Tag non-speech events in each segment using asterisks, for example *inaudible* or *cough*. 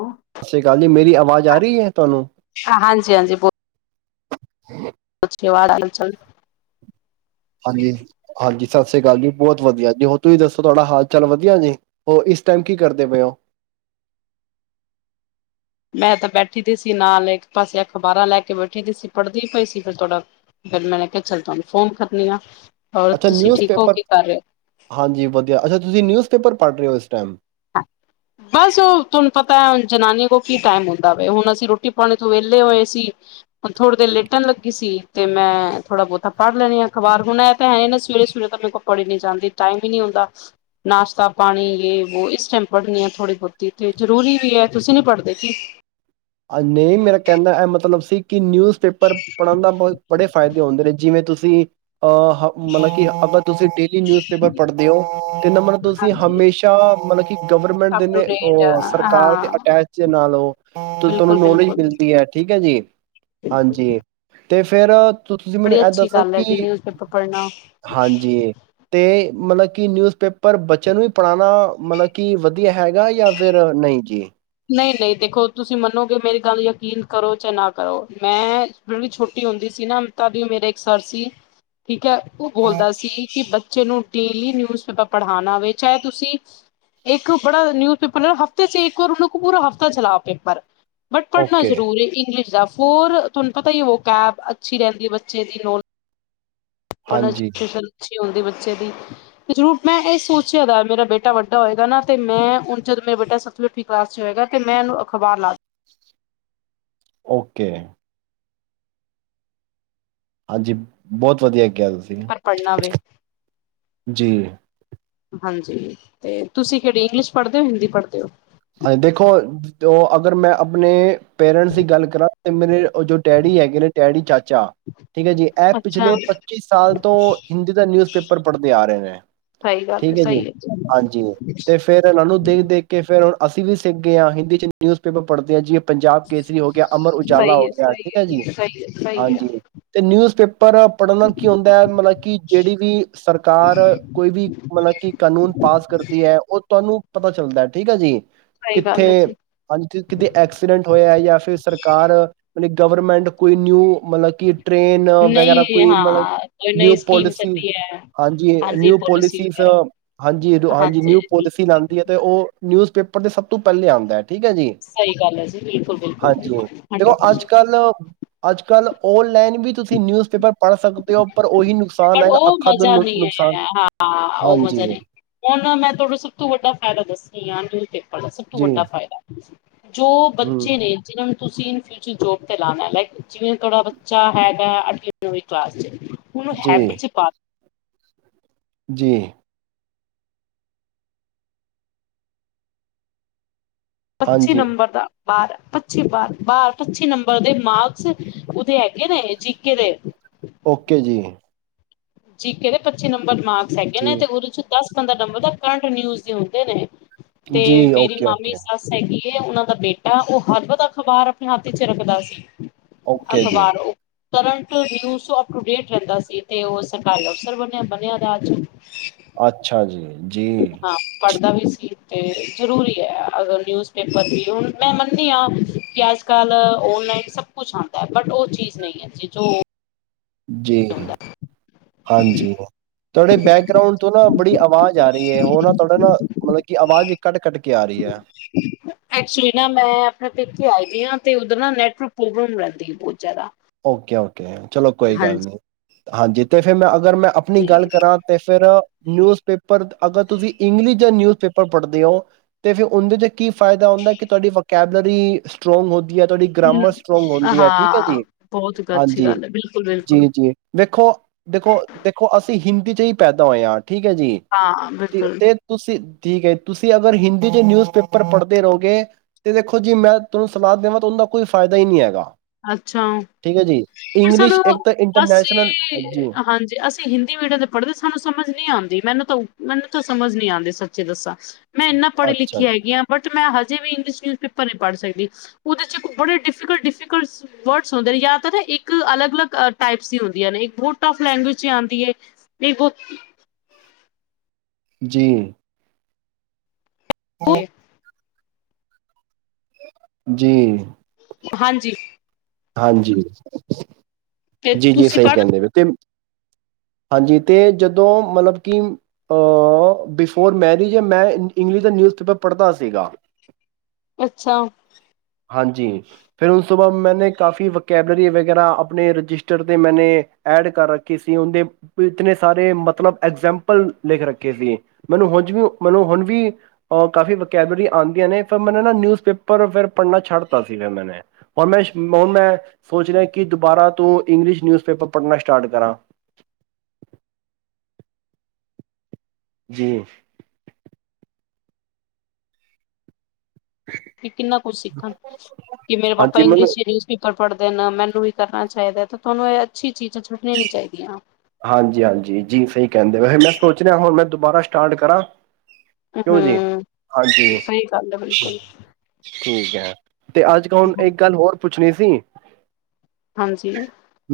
ਸਤਿ ਸ੍ਰੀ ਅਕਾਲ ਜੀ ਮੇਰੀ ਆਵਾਜ਼ ਆ ਰਹੀ ਹੈ। ਤੁਹਾਨੂੰ ਹਾਂਜੀ ਕੁਝ ਖਿਆਲ ਆਗੇ ਚੱਲ ਹਾਂਜੀ ਹਾਂਜੀ ਸਤਿ ਸ਼੍ਰੀ ਅਕਾਲ ਜੀ ਬਹੁਤ ਵਧੀਆ ਜੀ ਤੁਸੀਂ ਦੱਸੋ ਤੁਹਾਡਾ ਹਾਲ ਚਾਲ ਵਧੀਆ ਜੀ ਇਸ ਟਾਈਮ ਕੀ ਕਰਦੇ ਪਏ ੳ ਮੈਂ ਤਾਂ ਬੈਠੀ ਤੇ ਸੀ ਨਾਲ ਇੱਕ ਪਾਸੇ ਅਖਬਾਰਾਂ ਲੈ ਕੇ ਬੈਠੇ ਸੀ ਪੜਦੀ ਪਈ ਸੀ ਫਿਰ ਥੋੜਾ ਦਿਲ ਫੋਨ ਕਰਨੇ ਆ ਹੋਰ ਅੱਛਾ ਤੁਸੀਂ ਨਿਊਜ਼ ਠੀਕ ਹੋ ਪੇਪਰ ਕੀ ਕਰ ਰਹੇ ਹੋ ਹਾਂਜੀ ਵਧੀਆ ਅੱਛਾ ਤੁਸੀਂ ਨਿਊਜ਼ ਪੇਪਰ ਪੜ੍ਹ ਰਿਹ ਸੀ। ਟੈਮ ਆਲਸੋ ਤੁਹਾਨੂੰ ਪਤਾ ਜਨਾਨੀ ਕੋ ਕੀ ਟਾਈਮ ਹੁੰਦਾ। ਹੁਣ ਅਸੀਂ ਰੋਟੀ ਪਾਣੀ ਤੋਂ ਵੇਹਲੇ ਹੋਏ ਸੀ ਥੋੜੇ ਦੇ ਲਿਟਣ ਲੱਗੀ ਸੀ ਤੇ ਮੈਂ ਥੋੜਾ ਬਹੁਤਾ ਪੜ੍ਹ ਲੈਨੇ ਆ ਅਖਬਾਰ ਹੁਣ ਇਹ ਤਾਂ ਸਵੇਰੇ ਸਵੇਰੇ ਤਾਂ ਮੇਰੇ ਕੋਲ ਪੜੀ ਨਹੀਂ ਜਾਂਦੀ ਟਾਈਮ ਹੀ ਨਹੀਂ ਹੁੰਦਾ ਨਾਸ਼ਤਾ ਪਾਣੀ ਯੇ ਵੋ ਇਸ ਟਾਈਮ ਪੜ੍ਹਨੀ ਆ ਥੋੜ੍ਹੀ ਬਹੁਤੀ ਤੇ ਜਰੂਰੀ ਵੀ ਹੈ ਤੁਸੀਂ ਨੀ ਪੜ੍ਹਦੇ ਕੀ ਆ ਨਹੀਂ ਮੇਰਾ ਕਹਿੰਨ ਦਾ ਇਹ ਮਤਲਬ ਸੀ ਕਿ ਨਿਊਜ਼ ਪੇਪਰ ਪੜਨ ਦਾ ਬੜੇ ਫਾਇਦੇ ਹੁੰਦੇ ਨੇ ਜਿਵੇਂ ਤੁਸੀਂ ਆਹ ਮਤਲਬ ਕੀ ਅਗਰ ਤੁਸੀਂ ਡੇਲੀ ਨਿਜ ਪੇਪਰ ਪੜ੍ਹਦੇ ਹੋ ਇਨਾ ਮਲਬ ਤੁਸੀਂ ਹਾਂਜੀ ਹਮੇਸ਼ਾ ਮਤਲਬ government up to the date ਸਰਕਾਰ ਦੇ ਹਾਂ ਅਟੈਚ ਨਾਲ ਹੋ ਤੁਹਾਨੂੰ ਬਿਲਕੁਲ ਮੋਰਨਿੰਗ ਬਿਲਕੁਲ ਮਿਲਦੀ ਹੈ। ਠੀਕ ਹੈ ਜੀ ਹਾਂਜੀ ਤੇ ਫਿਰ ਤੋ ਤੁਸੀਂ ਮੈਨੂੰ ਬੜੀ ਇਹਦ ਅੱਛੀ ਦੱਸੋ ਗੱਲ ਹੈ ਕਿ ਜੀ ਨਿਊਜ਼ ਪੇਪਰ ਪੜ੍ਹਨਾ ਹਾਂਜੀ ਤੇ ਮਤਲਬ ਕੀ ਨਿਊਜ਼ਪੇਪਰ ਬੱਚਿਆਂ ਨੂੰ ਵੀ ਪੜ੍ਹਾਣਾ ਮਤਲਬ ਕਿ ਵਧੀਆ ਹੈਗਾ। ਜਾਂ ਫਿਰ ਨਹੀਂ ਜੀ ਨਹੀਂ ਨਹੀਂ ਦੇਖੋ ਤੁਸੀਂ ਮੰਨੋਗੇ ਮੇਰੀ ਗੱਲ ਯਕੀਨ ਕਰੋ ਚੇ ਨਾ ਕਰੋ ਮੈਂ ਜਿਹੜੀ ਛੋਟੀ ਹੁੰਦੀ ਸੀ ਤਦ ਵੀ ਉਹ ਮੇਰੇ ਇੱਕ ਸਰ ਸੀ ਠੀਕ ਹੈ। ਉਹ ਬੋਲਦਾ ਸੀ ਕਿ ਬਚ ਜੇ ਕਿਉਂਕਿ ਨਿਊਜ਼ਪੇਪਰ ਪੜ੍ਹਾਣਾ ਹੋਵੇ ਚਾਹੇ ਤੁਸੀਂ ਇੱਕ ਬੜਾ ਨਿਊਜ਼ਪੇਪਰ ਹਫ਼ਤੇ ਇੱਕ ਵਾਰ ਉਹਨੂੰ ਪੂਰਾ ਹਫ਼ਤਾ ਚਲਾ ਪੇਪਰ ਬਟ ਕਿਉਂ ਓਕੇ, ਜਰੂਰ ਇੰਗਲਿਸ਼ ਰਾਜ ਹੋਰ ਤੁਹਾਨੂੰ ਪਤਾ ਹੀ ਉਹ ਕੈਬ ਅੱਛੀ ਰਹਿੰਦੀ ਹੈ ਬੱਚੇ ਦੀ ਹਾਂਜੀ, *unintelligible* ਹੁੰਦੀ ਬੱਚੇ ਦੀ, ਜਰੂਰ ਮੈਂ ਇਹ ਸੋਚਿਆ ਮੇਰਾ ਬੇਟਾ ਵੱਡਾ ਹੋਏਗਾ ਨਾ ਤੇ ਮੈਂ ਹੁਣ ਜਦ ਮੇਰਾ ਬੇਟਾ ਸਤਵੀ ਅੱਠੀ ਕਲਾਸ ਚ ਹੋਏਗਾ ਤੇ ਮੈਂ ਇਹਨੂੰ ਅਖਬਾਰ ਲਾ ਓਕੇ ਹਾਂਜੀ, ਬਹੁਤ ਵਧੀਆ। ਕਿਹਾ ਤੁਸੀਂ ਪਰ ਪੜ੍ਹਨਾ ਵੇ ਜੀ। ਹਾਂਜੀ, ਤੇ ਤੁਸੀਂ ਕਿਹੜੀ ਇੰਗਲਿਸ਼ ਪੜ੍ਹਦੇ ਹੋ, ਹਿੰਦੀ ਪੜ੍ਹਦੇ ਹੋ? ਹਾਂਜੀ, ਦੇਖੋ ਅਗਰ ਮੈਂ ਆਪਣੇ ਪੇਰੈਂਟਸ ਦੀ ਗੱਲ ਕਰਾਂ, ਤੇ ਮੇਰੇ ਉਹ ਜੋ ਡੈਡੀ ਹੈਗੇ ਨੇ ਡੈਡੀ ਚਾਚਾ ਠੀਕ ਹੈ ਜੀ ਇਹ ਅੱਛਾ ਪਿਛਲੇ ਪੱਚੀ ਸਾਲ ਤੋਂ ਹਿੰਦੀ ਦਾ ਨਿਊਜ਼ ਪੇਪਰ ਪੜ੍ਹਦੇ ਆ ਰਹੇ ਨੇ ਸਹੀ ਗੱਲ ਠੀਕ ਹੈ ਜੀ ਸਹੀ ਹਾਂਜੀ, ਤੇ ਫੇਰ ਇਹਨਾਂ ਨੂੰ ਦੇਖ-ਦੇਖ ਕੇ ਫਿਰ ਅਸੀਂ ਵੀ ਸਿਖ ਗਏ ਹਾਂ ਹਿੰਦੀ 'ਚ ਨਿਊਜ਼ਪੇਪਰ ਪੜ੍ਹਦੇ ਹਾਂ ਜੀ। ਪੰਜਾਬ ਕੇਸਰੀ ਹੋ ਗਿਆ, ਅਮਰ ਉਜਾਲਾ ਸਹੀ ਹੋ ਹੈ ਗਿਆ ਸਹੀ ਠੀਕ ਹੈ ਜੀ ਸਹੀ ਹੈ ਸਹੀ ਹੈ ਹਾਂਜੀ, ਤੇ ਨਿਊਜ਼ ਪੇਪਰ ਪੜ੍ਹਨਨ ਨਾਲ ਕੀ ਹੁੰਦਾ ਹੈ ਮਤਲਬ ਕਿ ਜਿਹੜੀ ਵੀ ਸਰਕਾਰ ਕੋਈ ਵੀ ਮਤਲਬ ਕਿ ਕਾਨੂੰਨ ਪਾਸ ਕਰਦੀ ਹੈ ਉਹ ਤੁਹਾਨੂੰ ਪਤਾ ਚੱਲਦਾ ਠੀਕ ਹੈ ਜੀ। ਸਹੀ ਕਿੱਥੇ ਗੱਲ ਹੈ ਜੀ ਹਾਂਜੀ ਕਿਤੇ ਐਕਸੀਡੈਂਟ ਹੋਇਆ ਜਾਂ ਫਿਰ ਸਰਕਾਰਤਬ ਗਵਰਮੈਂਟ ਕੋਈ ਨਿਊ ਮਤਲਬ ਕਿ ਟਰੇੇਨ ਵਗੈਰਾ ਨਹੀਂ ਕੋਈ ਮਤਲਬ ਹਾਂ ਕੋਈ ਨਿਊ ਨਈ ਸਕੀਮ ਪੋਲਿਸੀ ਚੱਲੀ ਹੈ ਹਾਂਜੀ ਨਿਊ ਪੋਲਿਸੀ ਪੋਲਿਸੀਜ਼ ਵਗੈਰਾ ਹਾਂਜੀ-ਹਾਂਜੀ, ਨਿਊ ਹਾਂਜੀ ਪੋਲਿਸੀ ਲਿਆਉਂਦੀ ਹੈ ਤੇ ਉਹ ਨਿਊਜ਼ ਆਪਾ ਦੇ ਸ ਤੋ ਪਹਿਲੇ ਆਉਂਦਾ ਹੈ ਠੀਕ ਹੈ ਜੀ ਸਹੀ ਗੱਲ ਹੈ ਜੀ ਬਿਲਕੁਲ ਬਿਲਕੁਲ ਹਾਂਜੀ, ਦੇਖੋ ਹੰਡਰਡ ਪਰਸੈਂਟ ਅੱਜ-ਕੱਲ ਅੱਜ-ਕੱਲ ਓਨਲਾਈਨ ਵੀ ਤੁਸੀ ਨਿਊਜ਼ਪੇਪਰ ਪੜ੍ਹ ਸਕਦੇ ਹੋ ਉਹੀ ਨੁਕਸਾਨ ਪਰ ਹੈਗਾ ਉਹ ਅੱਖਾਂ ਦਾ ਮਜ਼ਾ ਨੁ- ਨੀ ਨੁਕਸਾਨ ਆ ਹਾਂ ਉਹ ਹਾਂਜੀ ਮਜ਼ਾ ਨਹੀਂ ਹੁਣਨਾ ਮੈਂ ਤੁਹਾਡਾ ਸਭ ਤੋਂ ਵੱਡਾ ਫਾਇਦਾ ਦੱਸਣੀ ਆ ਨਿਊਜ਼ ਦੇ। ਦਾ ਸਭ ਤੋਂ ਜੀ ਵੱਡਾ ਫਾਇਦਾ ਜੋ ਹੂੰ ਬੱਚੇ ਨੇ ਜਿਹਨਾਂ ਨੂੰ ਤੁਸੀਂ ਇਨ ਫਿਊਚਰ ਜੋਬ ਤੇ ਲਾਉਣਾ ਲਾਈਕ ਜਿਵੇਂ ਤੁਹਾਡਾ ਬੱਚਾ ਹੈਗਾ ਅੱ ਕਲਾਸ ਚ ਉਹਨੂੰ ਜੀ ਹੈਬਿਟ ਚ ਪਾ ਜੀ। ਪੱਚੀ ਹਾਂਜੀ ਨੰਬਰ ਦਾ ਬਾਰ ਪੱਚੀ ਬਾਰ-ਬਾਰ ਪੱਚੀ ਨੰਬਰ ਦੇ ਮਾਰਕਸ ਉਹਦੇ ਹੈਗੇ ਨੇ ਜੀਕੇ ਦੇ। ਓਕੇ ਜੀ। ਜੀ ਕਹਿੰਦੇ ਪੱਚੀ ਨੰਬਰ ਮਾਰ ਹੈਗੇ ਨੇ ਜੀ ਤੇ ਉਹਦੇ ਚ ਦਸ-ਪੰਦਰਾਂ ਨੰਬਰ ਦਾ ਕਰੰਟ ਨਿਊਜ ਦੇ ਹੁੰਦੇ ਨੇ। ਤੇ ਜੀ ਮੇਰੀ ਓਕੇ ਮਾਮੀ ਓਕੇ ਸੱਸ ਹੈਗੀ ਕੇ ਉਹ ਦਾ ਬੇਟਾ ਉਹ ਹਰਬ ਅਖਬਾਰ ਆਪਣੇ ਹੱਥ ਰੱਖਦਾ ਸੀ। ਓਕੇ ਜੀ। ਅਖ਼ਬਾਰ ਉਹ ਕਰੰਟ ਵਿਊਜ ਤੋ ਅਪਟੂ ਡੇਟ ਰਹਿੰਦਾ ਸੀ ਤੇ ਸਰਕਾਰੀ ਅਫਸਰ ਬਣਿਆ, ਬਣਿਆ ਅਜ। ਅੱਛਾ, ਜੀ- ਜੀ। ਹਾਂ ਪੜ੍ਹਦਾ ਵੀ ਤੇ ਜ਼ਰੂਰੀ ਹੈ, ਅਗਰ ਨਿਊਜ਼ਪੇਪਰ ਵੀ ਹੁਣ ਮੈਂ ਮੰਨਨੀ ਹਾਂ ਕਿ ਅਜ-ਕੱਲ੍ਹ ਔਨਲਾਈਨ ਸਭ ਕੁਛ ਆਦਾਂ ਹੈ, ਬਟ ਉਹ ਚੀਜ਼ ਨਹੀਂ ਹੈ ਜੀ ਜੋ ਜੀ ਹਾਂਜੀ ਤੁਹਾਡੇ ਬੈਕਗਰਾਉਂਡ ਤੋਂ ਨਾ ਬੜੀ ਆਵਾਜ਼ ਆ ਰਹੀ ਹੈ ਉਹ ਨਾ ਤੁਹਾਡਾ ਨਾ ਮਤਲਬ ਕਿ ਆਵਾਜ਼ ਵੀ ਕੱਟ ਕੱਟ ਕੇ ਆ ਰਹੀ ਹੈ ਐਕਚੁਲੀ ਨਾ ਮੈਂ ਆਪਣੇ ਇੱਥੇ ਆਏ ਦੀਾਂ ਤੇ ਉੱਧਰ ਨਾ ਨੈਟਵਰਕ ਪ੍ਰੋਬਲਮ ਰਹਿੰਦੀ ਹੈ ਬਹੁਤ ਜ਼ਿਆਦਾ ਓਕੇ ਓਕੇ ਚਲੋ ਕੋਈ ਗੱਲ ਨੀ ਹਾਂਜੀ ਤੇ ਫਿਰ ਮੈਂ ਅਗਰ ਮੈਂ ਆਪਣੀ ਹਾਂਜੀ ਗੱਲ ਕਰਾਂ ਤੇ ਫਿਰ ਨਿਊਜ਼ ਪੇਪਰ ਅਗਰ ਤੁਸੀਂ ਇੰਗਲਿਸ਼ ਜਾਂ ਨਿਊਜ਼ ਪੇਪਰ ਪੜ੍ਹਦੇ ਹੋ ਤੇ ਫਿਰ ਉਹਦੇ ਚ ਕੀ ਫਾਇਦਾ ਹੁੰਦਾ ਕਿ ਤੁਹਾਡੀ ਵ ਕੈਬਲਰੀ ਸਟ੍ਰੋਂਗ ਹੋ ਤੁਹਾਡੀ ਗ੍ਰਾਮਰ ਸਟਰ੍ਰੋਂਗ ਹੁੰਦੀ ਹੈ ਠੀਕ ਹੈ ਹਾਂ ਜੀ ਬਹੁਤ ਅੱਛੀ ਹਾਂਜੀ ਗੱਲ ਹੈ ਬਿਲਕੁਲ ਜੀ ਬਿਲਕੁਲ ਜੀ ਵੇਖੋ ਦੇਖੋ ਦੇਖੋ ਅਸੀਂ ਹਿੰਦੀ ਚ ਹੀ ਪੈਦਾ ਹੋਏਆ ਆਟ ਠੀਕ ਹੈ ਜੀ ਹਾਂ, ਤੇ ਬਿਲਕੁਲ ਤੇ ਤੁਸੀਂ ਠੀਕ ਹੈ ਤੁਸੀਂ ਅਗਰ ਹਿੰਦੀ 'ਚ ਨਿਊਜ਼ ਪੇਪਰ ਪੜ੍ਹਦੇ ਰਹੋਗੇ ਤੇ ਦੇਖੋ ਜੀ ਮੈਂ ਤੁਹਾਨੂੰ ਸਲਾਹ ਦੇਵਾਂ ਤਾਂ ਉਹਦਾ ਕੋਈ ਫਾਇਦਾ ਹੀ ਨਹੀਂ ਹੈਗਾ ਅੱਾ ਅੱਛਾ ਠੀਕ ਹੈ ਜੀ ਪਰ ਇੰਗਲਿਸ਼ ਸਾਨੂੰ ਇੱਕ ਤਾਂ ਇੰਟਰਨੈਸ਼ਨਲ ਅਸੀਂ ਜੀ ਹਾਂਜੀ ਅਸੀਂ ਹਿੰਦੀ ਮੀਡੀਅਮ ਤੇ ਪੜ੍ਹਦੇ ਸਾਨੂੰ ਸਮਝ ਨਹੀਂ ਆਉਂਦੀ ਮੈਨੂੰ ਤਾਂ ਮੈਨੂੰ ਤਾਂ ਸਮਝ ਨੀ ਆਉਂਦੀ ਸੱਚੇ ਦੱਸਾਂ ਮੈਂ ਇੰਨਾ ਪੜ੍ਹ ਲਿਖ ਅੱਛਾ ਹੈਗੀਾਂ ਬਟ ਮੈਂ ਹਜੇ ਵੀ ਇੰਗਲਸ਼ ਨਿਊਜ਼ਪੇਪਰ ਨਹੀਂ ਪੜ੍ਹ ਸਕਦੀ ਉਹਦੇ ਚ ਇੱਕ ਬੜੇ ਡਿਫੀਕਟ ਡਿਫਲ ਵਰਡਸ ਹੁੰਦੇ ਨੇ ਜਾਂ ਤਾਂ ਨਾ ਇੱਕ ਅਲੱਗ ਅਲੱਗ ਟਾਈਪਸ ਦੀਆਂ ਹੁੰਦੀਆਂ ਨੇ ਇੱਕ ਬਹੁਤ ਟਫ ਲੈਂਗੁਏਜ ਚ ਆਉਂਦੀ ਹੈ ਇੱਕ ਬਹੁਤ ਜੀ ਹਾਂ ਜੀ ਹਾਂਜੀ ਹਾਂਜੀ ਤੇ ਜੀ ਜੀ ਤੁਸੀਂ ਸਹੀ ਪੜ੍ਹ ਕਹਿੰਦੇ ਵੀ ਤੇ ਹਾਂਜੀ ਤੇ ਜਦੋਂ ਮਤਲਬ ਕਿ ਅਹ ਬਿਫੋਰ ਮੈਰਿਜ ਮੈਂ ਇੰਗਲਿਸ਼ ਦਾ ਨਿਊਜ਼ਪੇਪਰ ਪੜ੍ਹਦਾ ਸੀਗਾ ਅੱਛਾ, ਹਾਂਜੀ ਫੇਿਰ ਉਸ ਸੁ ਬਾਅ ਮੈਂ ਕਾਫੀ ਵਕੈਬਲਰੀ ਵਗੈਰਾ ਆਪਣੇ ਰਜਿਸਟਰ ਤੇ ਮੈ ਐਡ ਕਰ ਰੱਖੀ ਸੀ ਉਹਦੇ ਇਤੇ ਸਾਰੇ ਮਤਲਬ ਐਗਜਾਮਪਲ ਲਿਖ ਰੱਖੇ ਸੀ ਮੈਨੂੰ ਹ ਮੈਨੂੰ ਹੁਣ ਵੀ ਅ ਕਾਫੀ ਵਕੈਬਲਰੀ ਆਉਂਦੀਆਂ ਨੇ ਫਿਰ ਮੈਨ ਨਾ ਨਿਊਜ਼ ਪੇਪਰ ਫਿਰ ਪੜ੍ਹਨਾ ਛੱਡਤਾ ਸੀ ਫਿਰ ਮੈਂ ਪੰੈਸ਼ ਹੁਣ ਮੈਂ ਸੋਚ ਰਿਹਾ ਕਿ ਦੁਬਾਰਾ ਤੂੰ ਇੰਗਲਿਸ਼ ਨਿਊਜ਼ਪੇਪਰ ਪੜ੍ਹਨਾ ਸਟਾਰਟ ਕਰਾਂ ਜੀ ਕਿ ਕਿੰਨਾ ਕੁਛ ਸਿੱਖਣ ਕਿ ਮੇਰੇ ਪਾਪਾ ਹਾਂਜੀ ਇੰਗਲਿਸ਼ ਮੈਨੂੰ ਚ ਨਿਊਜ਼ ਪੇਪਰ ਫੜਦੇ ਨੇ ਮੈਨੂੰ ਵੀ ਕਰਨਾ ਚਾਹੀਦਾ ਹੈ ਤਾਂ ਤੁਹਾਨੂੰ ਇਹ ਅੱਛੀ ਚੀਜ਼ ਹਾਂਜੀ ਹਾਂਜੀ ਜੀ ਸਹੀ ਕਹਿੰਦੇ ਵੈਸੇ ਮੈਂ ਸੋਚ ਰਿਹਾ ਹੁਣ ਮੈਂ ਦੁਬਾਰਾ ਸਟਾਰਟ ਕਰਾਂ ਹਮ ਕਿਉਂ ਜੀ ਹਾਂਜੀ ਸਹੀ ਗੱਲ ਹੈ ਬਿਲਕੁਲ ਠੀਕ ਹੈ ਤੇ ਅੱਜ ਕ ਹੁਣ ਇੱਕ ਗੱਲ ਹੋਰ ਪੁੱਛਣੀ ਸੀ ਸੀ ਹਾਂਜੀ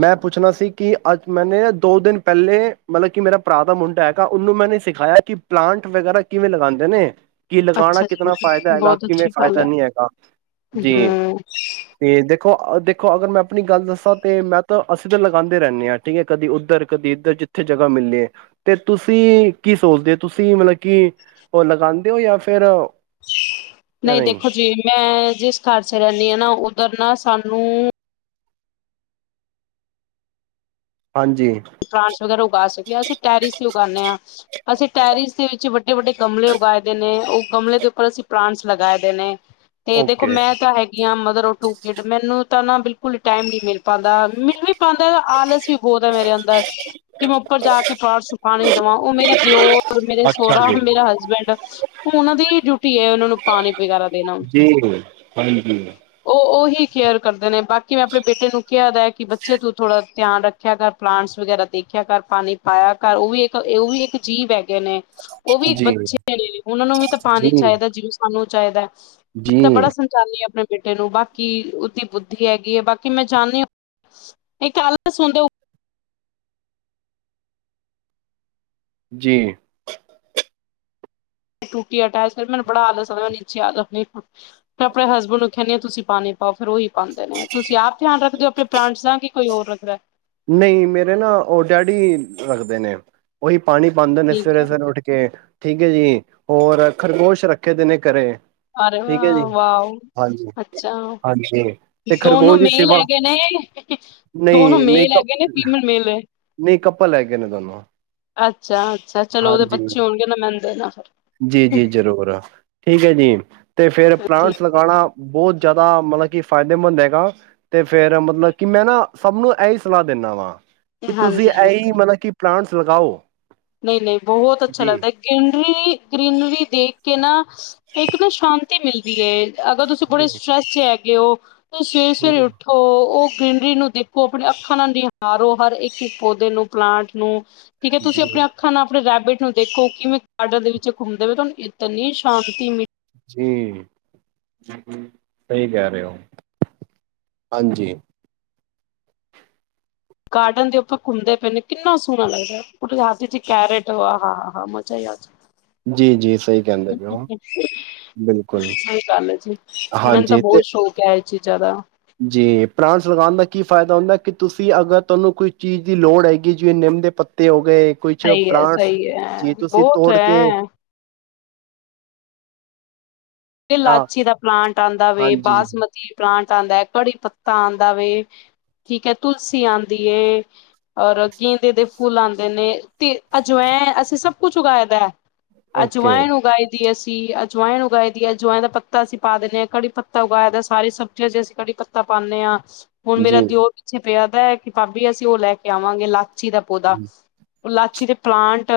ਮੈਂ ਪੁੱਛਣਾ ਸੀ ਕਿ ਅੱਜ ਮੈਨੇ ਦੋ ਦਿਨ ਪਹਿਲੇ ਮਤਲਬ ਕਿ ਮੇਰਾ ਭਰਾ ਦਾ ਮੁੰਡਾ ਹੈਗਾ ਉਹਨੂੰ ਮੈੇ ਸਿਖਾਇਆ ਕਿ ਪਲਾਂਟ ਵਗੈਰਾ ਕਿਵੇਂ ਲਗਾਉਂਦੇ ਨੇ ਕਿ ਲਗਾਉਣਾ ਅੱਛਾ ਜੀ ਕਿਤਨਾ ਫਾਇਦਾ ਹੈਗਾ ਬਹੁਤ ਕਿਵੇਂ ਅੱਛੀ ਗੱਲ ਫਾਇਦਾ ਹੈ। ਨਹੀਂ ਹੈਗਾ ਜੀ ਹੂੰ ਤੇ ਦੇਖ ਦੇਖੋ ਦੇਖੋ ਅਗਰ ਮੈਂ ਆਪਣੀ ਗੱਲ ਦੱਸਾਂ ਤੇ ਮੈਂ ਤਾਂ ਅਸੀਂ ਤਾਂ ਲਗਾਉਦੇ ਰਹਿੰਦੇ ਆ ਠੀਕ ਹੈ ਕਦੀ ਉੱਧਰ ਕਦੀ ਇਧਰ ਜਿੱਥੇ ਜਗ੍ਹਾ ਮਿਲਲੇ ਹੈ ਤੇ ਤੁਸੀਂ ਕੀ ਸੋਚਦੇ ਹੋ ਤੁਸੀਂ ਮਤਲਬ ਕਿ ਉਹ ਲਗਾਉਂਦੇ ਹੋ ਜਾਂ ਫਿਰ ਨਹੀਂ ਦੇਖੋ ਜੀ ਮੈਂ ਜਿਸ ਘਰ ਚ ਰਹਿੰਦੀ ਹਾਂ ਨਾ ਉੱਧਰ ਨਾ ਸਾਨੂੰ ਹਾਂਜੀ ਫਰਾਂਸ ਵਗੈਰਾ ਉਗਾ ਸਕੀਏ ਅਸੀਂ ਟੈਰਿਸ ਹੀ ਉਗਾਉਂਦੇ ਹਾਂ ਅਸੀਂ ਟੈਰਿਸ ਦੇ ਵਿੱਚ ਵੱਡੇ ਵੱਡੇ ਗਮਲੇ ਉਗਾਏ ਦੇ ਨੇ ਉਹ ਗਮਲੇ ਦੇ ਉੱਪਰ ਅਸੀਂ ਪਲਾਂਟਸ ਲਗਾਏ ਦੇ ਨੇ ਤੇ ਦੇਖੋ ਓਕੇ ਮੈਂ ਤਾਂ ਹੈਗੀ ਮਦਰ ਟੂ ਗੇਟ ਮੈਨੂੰ ਤਾਂ ਨਾ ਬਿਲਕੁਲ ਟਾਈਮ ਨੀ ਮਿਲ ਪਾਉਂਦਾ ਮਿਲ ਵੀ ਪਾਉਂਦਾ ਆਲਸ ਵੀ ਬਹੁਤ ਕਿ ਮੈਂ ਉੱਪਰ ਜਾ ਕੇ ਪਾੜ ਚ ਪਾਣੀ ਦੇਵਾਂ ਉਹ ਮੇਰਾ ਦਿਓ ਮੇਰੇ ਅੱਛਾ ਸਹੁਰਾ ਜੀ ਮੇਰਾ ਹਸਬੈਂਡ ਉਹਨਾਂ ਦੀ ਡਿਊਟੀ ਹੈ ਉਹਨਾਂ ਨੂੰ ਪਾਣੀ ਵਗੈਰਾ ਦੇਣਾ ਜੀ ਉਹ ਉਹਹੀ ਕੇਅਰ ਕਰਦੇ ਨੇ ਬਾਕੀ ਮੈਂ ਆਪਣੇ ਬੇਟੇ ਨੂੰ ਕਿਹਾ ਕਿ ਬੱਚੇ ਤੂੰ ਥੋੜ੍ਹਾ ਧਿਆਨ ਰੱਖਿਆ ਕਰ ਪਲਾਂਟਸ ਵਗੈਰਾ ਦੇਖਿਆ ਕਰ ਪਾਣੀ ਪਾਇਆ ਕਰ ਉਹ ਵੀ ਇੱਕ ਉਹ ਵੀ ਇੱਕ ਜੀਵ ਹੈਗੇ ਨੇ ਉਹ ਵੀ ਇੱਕ ਜੀ ਬੱਚੇ ਨੇ ਉਹਨਾਂ ਨੂੰ ਵੀ ਤਾਂ ਜੀ, ਪਾਣੀ ਚਾਹੀਦਾ ਜਿਹੂੰ ਸਾਨੂੰ ਚਾਹੀਦਾ ਮੈਂ ਤਾਂ ਬੜਾ ਜੀ। ਸੰਚਾਲਨੀ ਆਪਣੇ ਬੇਟੇ ਨੂੰ ਬਾਕੀ ਉਹਦੀ ਬੁੱਧੀ ਹੈਗੀ ਹੈ ਬਾਕੀ ਮੈਂ ਚਾਨੀ ਹ ਇਹ ਆਲ ਸੁ ਹਣਦੇ ਜੀ ਟੂਟੀ ਅਟੈਚ ਕਰ ਮੈਨੂੰ ਬੜਾ ਆਲਸ ਆਂ ਮੈਂ ਨੀਚੇ ਆ ਆਪਣੇ ਹਸਬੈਂਡ ਨੂੰ ਕਹਿੰ ਤੁਸੀਂ ਪਾਣੀ ਪਾਓ ਫਿਰ ਉਹੀ ਪਾਉਂਦੇ ਨੇ ਤੁਸੀਂ ਆਪ ਧਿਆਨ ਰੱਖਦੇ ਹੋ ਆਪਣੇ ਪਲਾਂਟਸ ਦਾ ਕਿ ਕੋਈ ਹੋਰ ਰੱਖਦਾ ਨਹੀਂ ਮੇਰੇ ਨਾ ਉਹ ਡੈਡੀ ਰੱਖਦੇ ਨੇ ਉਹੀ ਪਾਣੀ ਪਾਉਂਦੇ ਨੇ ਠੀਕ ਸਵੇਰੇ ਹੈ ਸਵੇਰੇ ਉੱਠ ਕੇ ਠੀਕ ਹੈ ਜੀ ਹੋਰ ਖਰਗੋਸ਼ ਰੱਖੇ ਦੇ ਨੇ ਘਰੇ ਅਰੇ ਠੀਕ ਐ ਜੀ। ਵ ਹਾਂਜੀ, ਵ ਅੱਛਾ, ਹਾਂਜੀ। ਤੇ ਦੋਨੋ ਖਰਗੋਸ਼ ਦੀ ਮੇਲ ਸੇਵਾ ਹੈਗੇ ਨੇ, ਦੋਨੋ ਮੇਲ ਹੈਗੇ ਨੇ ਫੀਮਲ ਮੇਲੇ ਨਹੀਂ ਕੱਪਲ ਹੈਗੇ ਨੇ, ਦੋਨੋ। ਅੱਛਾ। ਹਾਂਜੀ, ਜੀ, ਜੀ ਜ਼ਰੂਰ, ਠੀਕ ਹੈ ਜੀ। ਤੇ ਫਿਰ ਪਲਾਂਟਸ ਲਗਾਣਾ, ਬਹੁਤ ਜ਼ਿਆਦਾ ਮਤਲਬ ਕਿ, ਫਾਇਦੇਮੰਦ ਹੈਗਾ, ਤੇ ਫਿਰ ਮਤਲਬ ਕਿ, ਮੈਂ ਨਾ ਸਭ ਨੂੰ ਇਹੀ ਸਲਾਹ ਦਿੰਦਾ ਵਾਂ। ਵੀ ਤੁਸੀਂ ਹਾਂਜੀ ਇਹੀ ਮਤਲਬ ਕਿ, ਪਲਾਂਟਸ ਲਗਾਓ। ਨਹੀਂ, ਨਹੀਂ ਬਹੁਤ ਅੱਛਾ ਜੀ ਲੱਗਦਾ, ਗ੍ਰੀਨਰੀ- ਗ੍ਰੀਨਰੀ ਦੇਖ ਕੇ ਨਾ ਇੱਕ ਨਾ ਸ਼ਾਂਤ ਤੇ ਮਿਲਦੀ ਏ ਅਗਰ ਤੁਸੀਂ ਜੀ ਬੜੇ ਸਟਰ੍ਰੈੱਸ ਚ ਹੈਗੇ ਹੋ? ਸਵੇਰੇ ਹੂੰ -ਸਵੇਰੇ ਉੱਠੋ। ਉਹ ਗ੍ਰਰੀਨਰੀ ਨੂੰ ਦੇਖੋ, ਆਪਣੇ ਅੱਖਾਂ ਨਾਲ ਨਿਹਾਰੋ, ਹਰ ਇੱਕ- ਇੱਕ ਪੌਦੇ ਨੂੰ, ਪਲਾਂਟ ਨੂੰ। ਠੀਕ ਏ ਜੀ ਤੁਸੀਂ ਆਪਣੇ ਆਪ ਆਪਣੇ ਰੈਬਿਟ ਨੂੰ ਦੇਖੋ, ਕਿਵੇਂ ਗਾਰਡਨ ਦੇ ਵਿੱਚ ਘੁੰਮ ਦੇਵੇ, ਤੁਹਾਨੂੰ ਇਤਨੀ ਸ਼ਾਂਤੀ ਮਿਲੀ ਜ ਸਹੀ ਕਹਿ ਰਹੇ ਹੋ ਹਾਂਜੀ *inaudible* ਗਾਰਡਨ ਦੇ ਉੱਪਰ ਘੁੰਮਦੇ ਪਏ ਨੇ, ਕਿੰਨਾ ਸੋਹਣਾ ਲੱਗਦੈ ਕੈਰਟ ਆ ਹ ਮਜ਼ਾ ਹੀ ਆ ਜੀ ਜੀ ਸਹੀ ਕਹਿੰਦੇ ਪਏ ਹੋ ਬਿਲਕੁਲ ਹੀ ਗੱਲ ਜੀ ਮੈਨੂੰ ਤਾਂ ਹਾਂਜੀ ਤੇ ਬਹੁਤ ਸ਼ੌਕ ਹੈ *unintelligible* ਅੱ ਜ਼ਿਆਦਾ *inaudible* ਜੀ ਪਲਾਂਟਸ ਲਗਾਉਣ ਦਾ ਕੀ ਫਾਇਦਾ ਹੁੰਦਾ ਕਿ, ਤੁਸੀਂ ਅਗਰ ਤੁਹਾਨੂੰ ਕੋਈ ਚੀਜ਼ ਦੀ ਲੋੜ ਹੈਗੀ, ਜਿਵੇਂ ਨਿੰਮ ਦੇ ਪੱਤੇ ਹੋ ਗਏ ਕੁਛ ਸਹੀ ਹੈ ਪ੍ਰਾਂਟ ਸਹੀ ਹੈ ਜੇ ਤੁਸੀਂ ਬਹੁਤ ਤੋੜ ਕੇ *inaudible* ਹੈ ਹਾਂ ਇਲਾਚੀ ਦਾ ਪਲਾਂਟ ਆੰਦਾ ਵੇ, ਹਾਂਜੀ ਬਾਸਮਤੀ ਪਲਾਂਟ ਆਉਂਦਾ ਹੈ, ਕੜੀ ਪੱਤਾ ਆਉਂਦਾ ਵ, ਠੀਕ ਹੈ ਤੁਲਸੀ ਆਉਂਦੀ ਹੈ, ਔਰ ਗੇਂਦੇ ਦੇ ਫੁੱਲ ਆਉਂਦੇ ਨੇ, ਤੇ ਅਜਵੈਂ, ਅਸੀਂ ਸਭ ਕੁਛ ਉਗਾਏ ਦਾ ਹੈ। ਓਕੇ ਅਜੁਵਾਇਣ ਉਗਾਈ ਦੀਈ। ਸੀ ਅਜਵਾਇਨ ਉਗਾਏ ਜੁਆਇਆਂ ਦਾ ਪੱਤਾ ਅਸੀਂ ਪਾ ਦਿੰਨੇ ਹਾਂ, ਕੜੀ ਪੱਤਾ ਉਗਾਾਇਏਦਾ, ਸਾਰੀ ਸਬਜ਼ੀਆਂ ਜੇ ਅਸੀਂ ਕੜੀ ਪੱਤਾ ਪਾਂਦੇ ਹਾਂ। ਹੁਣ ਮੇਰਾ ਜੀ ਦਿਓਰ ਪਿੱਛੇ ਪਿਆਦੈ, ਕਿ ਭਾਬੀ ਅਸੀਂ ਉਹ ਲੈ ਕੇ ਆਵਾਂਗੇ। ਲੱਖ ੱਚੀ ਦਾ ਪਦਾ ਜੀ *inaudible* ਇਲਾਚੀ ਦੇ ਪਲਾਂਟ?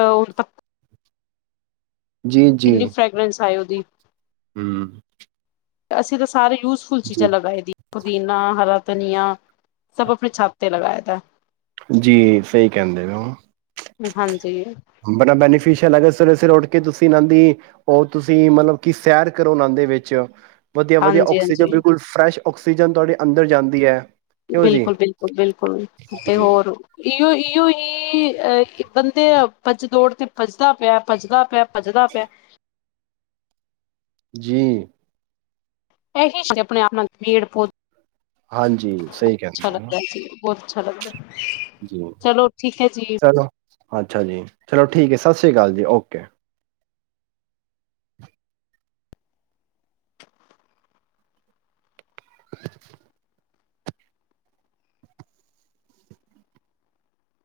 ਜੀ ਜੀ ਕਿੰਨੀ ਫਰੈਗਰੈਂਸ ਆਏ ਜੀ ਹੂੰ ਤੇ ਅਸੀਂ ਦੱਸ ਸਾਰੇ ਯੂਜਫੁਲ ਚੀਜ਼ਾਂ ਜੀ ਲਗਾਏ ਦੀ ਪ ਪੁਦੀਨਾ ਹਰਾ ਧਨੀਆ ਸਭ ਆਪਣੀ ਛਾਤ ਤੇ ਲਗਾਏ ਦਾ ਜੀ ਸਹੀ ਕਹਿੰਦੇ ਨੇ ਹਾਂਜੀ। ਬੜਾ ਬੈਨੀਫਿਸ਼ਅਲ ਹੈਗਾ ਸਵੇਰੇ ਸਵੇਰੇ ਉੱਠ ਕੇ ਤੁਸੀਂ ਇਹ ਦੀ ਉਹ ਤੁਸੀਂ ਮਤਲਬ ਕਿ ਸੈਰ ਕਰੋ ਨ ਦੇ ਵਿੱਚ ਵਧੀਆ ਵਧੀਆ ਹਾਂਜੀ, ਆਕਸੀਜਨ ਹਾਂਜੀ ਬਿਲਕੁਲ ਫਰੈਸ਼ ਔਕਸੀਜਨ ਤੁਹਾਡੇ ਅੰਦਰ ਜਾਂਦੀ ਹੈ। ਕਿਉਂ ਜੀ। ਬਿਲਕੁਲ ਬਿਲਕੁਲ ਬਿਲਕੁਲ ਤੇ ਹਾਂਜੀ। ਹੋਰ ਇਉ ਇਉ ਹੀ ਅਹ ਬੰਦੇ ਭੱਜ ਦੌੜ ਤੇ ਭੱਜਦਾ ਪਿਆ ਭੱਜਦਾ ਪਿਆ ਭੱਜਦਾ ਪਿਆ ਜੀ ਇਹੀ ਆਪਣੇ ਆਪ ਪੇੜ ਪੌਦੇ ਹਾਂਜੀ ਸਹੀ ਕਹਿੰਦੇ ਨ ਲੱਗਦਾ ਸੀ ਬਹੁਤ ਅੱਛਾ ਲਗਦਾ। ਚਲੋ ਠੀਕ ਹੈ ਜੀ। ਚਲੋ ਅੱਛਾ ਜੀ ਚਲੋ ਠੀਕ ਹੈ ਸਤਿ ਸ਼੍ਰੀ ਅਕਾਲ ਜੀ। ਓਕੇ ਹਮਂ ਜੀ